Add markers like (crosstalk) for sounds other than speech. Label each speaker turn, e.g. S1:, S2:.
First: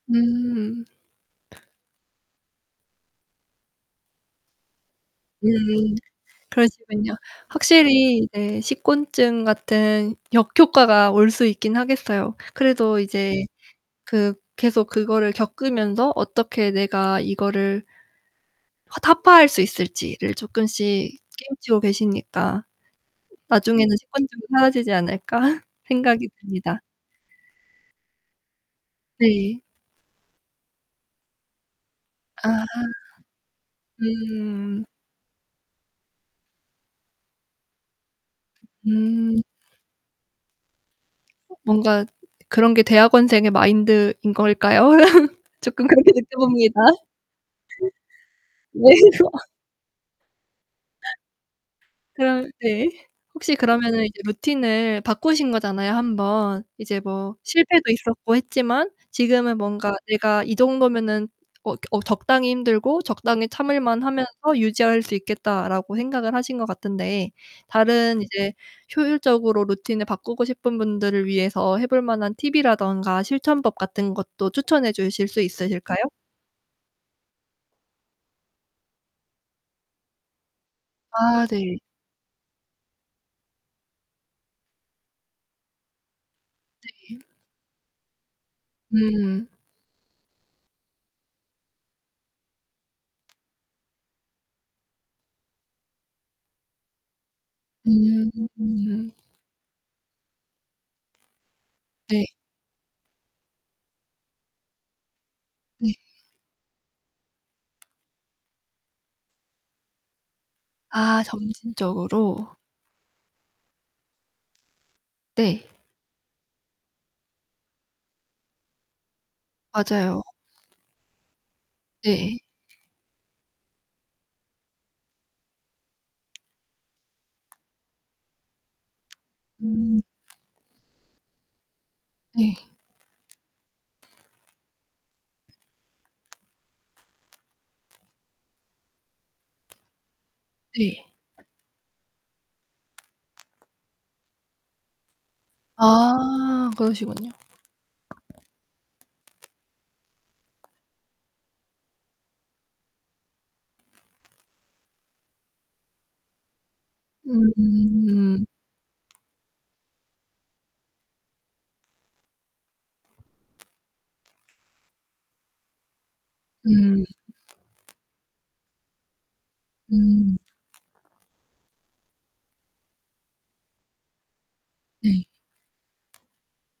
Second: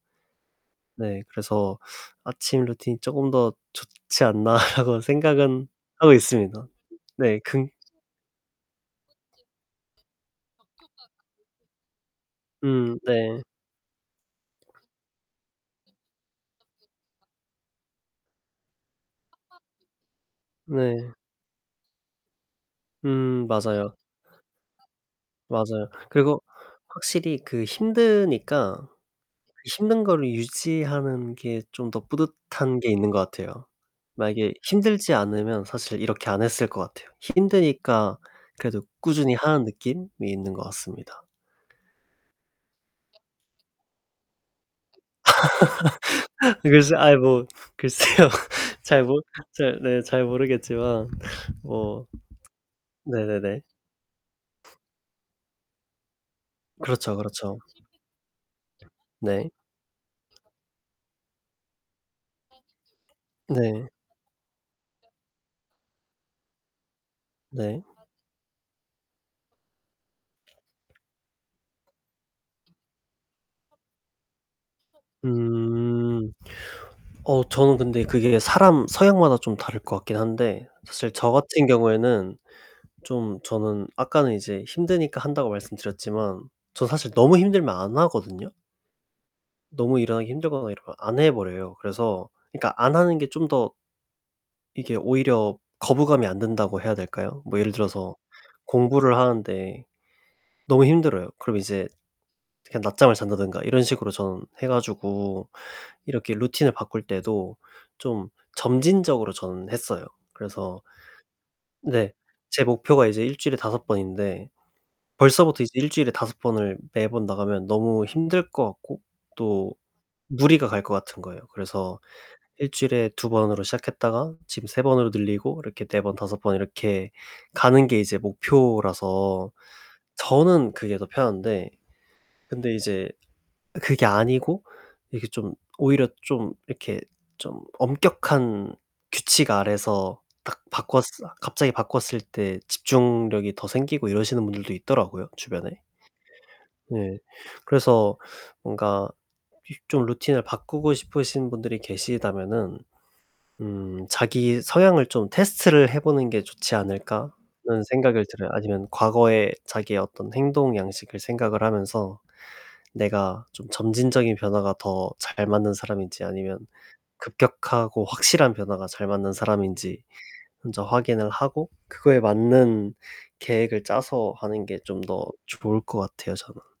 S1: 음.
S2: 네, 그래서 '아침 루틴이 쪼금 더 좋지 않나?' 라고 생각은
S1: 음.
S2: 하고 있습니다.
S1: 그러시군요.
S2: 네 긍
S1: 확실히 네 식곤증 같은 역효과가 올 수 있긴 하겠어요.
S2: 음
S1: 그래도
S2: 네.
S1: 이제 그 계속 그거를 겪으면서 어떻게 내가 이거를 허 타파할 수 있을지를
S2: 네.
S1: 조끔씩 깨우치고 계시니까
S2: 음 맞아요.
S1: '나중에는 식곤증도 사라지지 않을까?' (laughs)
S2: 맞아요.
S1: 생각이
S2: 그리고
S1: 듭니다.
S2: 확실히 그 힘드니까
S1: 네.
S2: 힘든 거를 유지하는 게 좀 더
S1: 아.
S2: 뿌듯한 게 있는 것 같아요. 만약에
S1: 음.
S2: 힘들지 않으면 사실 이렇게 안 했을 것 같아요. 힘드니까 그래도 꾸준히
S1: 음.
S2: 하는 느낌이 있는 것 같습니다.
S1: 뭔가 그런 게 대학원생의 마인드인 걸까요? (laughs) 조끔 그렇게
S2: (laughs)
S1: 느껴봅니다.
S2: 글쎄 아이 뭐 글쎄요.
S1: 네.
S2: 잘 모
S1: (laughs)
S2: 잘 네 잘 모르겠지만 뭐 (tsk)
S1: 그럼 네. 혹시
S2: 네네네.
S1: 그러면은 이제 루틴을 바꾸신 거잖아요, 1 번. 이제
S2: 그렇죠,
S1: 뭐
S2: 그렇죠.
S1: 실패도 있었고 했지만
S2: 네.
S1: 지금은 뭔가 '내가 이 정도면은 어 겨 어 적당히 힘들고 적당히
S2: 네.
S1: 참을만하면서 유지할 수 있겠다.'라고 생각을 하신 것 같은데
S2: 네.
S1: 다른 이제 효율적으로 루틴을 바꾸고 싶은 분들을 위해서 해볼 만한 팁이라든가 실천법 같은 것도 추천해 주실 수 있으실까요?
S2: 음. 어 저는 근데 그게 사람 성향마다 좀 다를 것 같긴 한데 사실 저
S1: 아
S2: 같은
S1: 네.
S2: 경우에는 좀 저는 아까는 이제 힘드니까 한다고 말씀드렸지만 저 사실
S1: 네.
S2: 너무 힘들면 안 하거든요.
S1: 음.
S2: 너무 일어나기 힘들거나 이러면 안 해버려요. 그래서 그니까 안 하는 게 좀 더 이게 오히려 거부감이 안 든다고 해야 될까요? 뭐 예를 들어서
S1: 음.
S2: 공부를 하는데 너무 힘들어요. 그럼 이제
S1: 네.
S2: 그냥 낮잠을 잔다든가 이런 식으로 전 해 가지고
S1: 네.
S2: 이렇게 루틴을 바꿀 때도 좀 점진적으로 저는 했어요. 그래서
S1: 아
S2: 네.
S1: 점진적으로.
S2: 제 목표가 이제 1 주일에 5 번인데 벌써부터
S1: 네.
S2: 이제 1 주일에 5 번을 매번 나가면 너무 힘들 것 같고 또
S1: 맞아요.
S2: 무리가 갈 것 같은 거예요. 그래서
S1: 네.
S2: 1 주일에 2 번으로 시작했다가 지금 3 번으로 늘리고 이렇게 4 번, 5 번 이렇게 가는 게 이제 목표라서
S1: 음.
S2: 저는 그게 더 편한데.
S1: 네.
S2: 근데 이제 그게 아니고 이게 좀 오히려 좀 이렇게 좀 엄격한 규칙 아래서 딱 바꿨을
S1: 네.
S2: 갑자기 바꿨을 때 집중력이 더 생기고 이러시는 분들도 있더라고요, 주변에.
S1: 아.
S2: 네.
S1: 그러시군요.
S2: 그래서 뭔가 좀 루틴을 바꾸고 싶으신 분들이 계시다면은 음 '자기 성향을 좀 테스트를 해보는 게 좋지 않을까?'라는 생각은
S1: 음.
S2: 들어요. 아니면 과거에 자기의 어떤 행동 양식을 생각을 하면서 내가 좀 점진적인 변화가 더 잘 맞는 사람인지, 아니면
S1: 음.
S2: 급격하고 확실한 변화가 잘 맞는 사람인지
S1: 음.
S2: 먼저 확인을 하고 그거에 맞는 계획을 짜서 하는 게 좀 더
S1: 네.
S2: 좋을 것 같아요, 저는.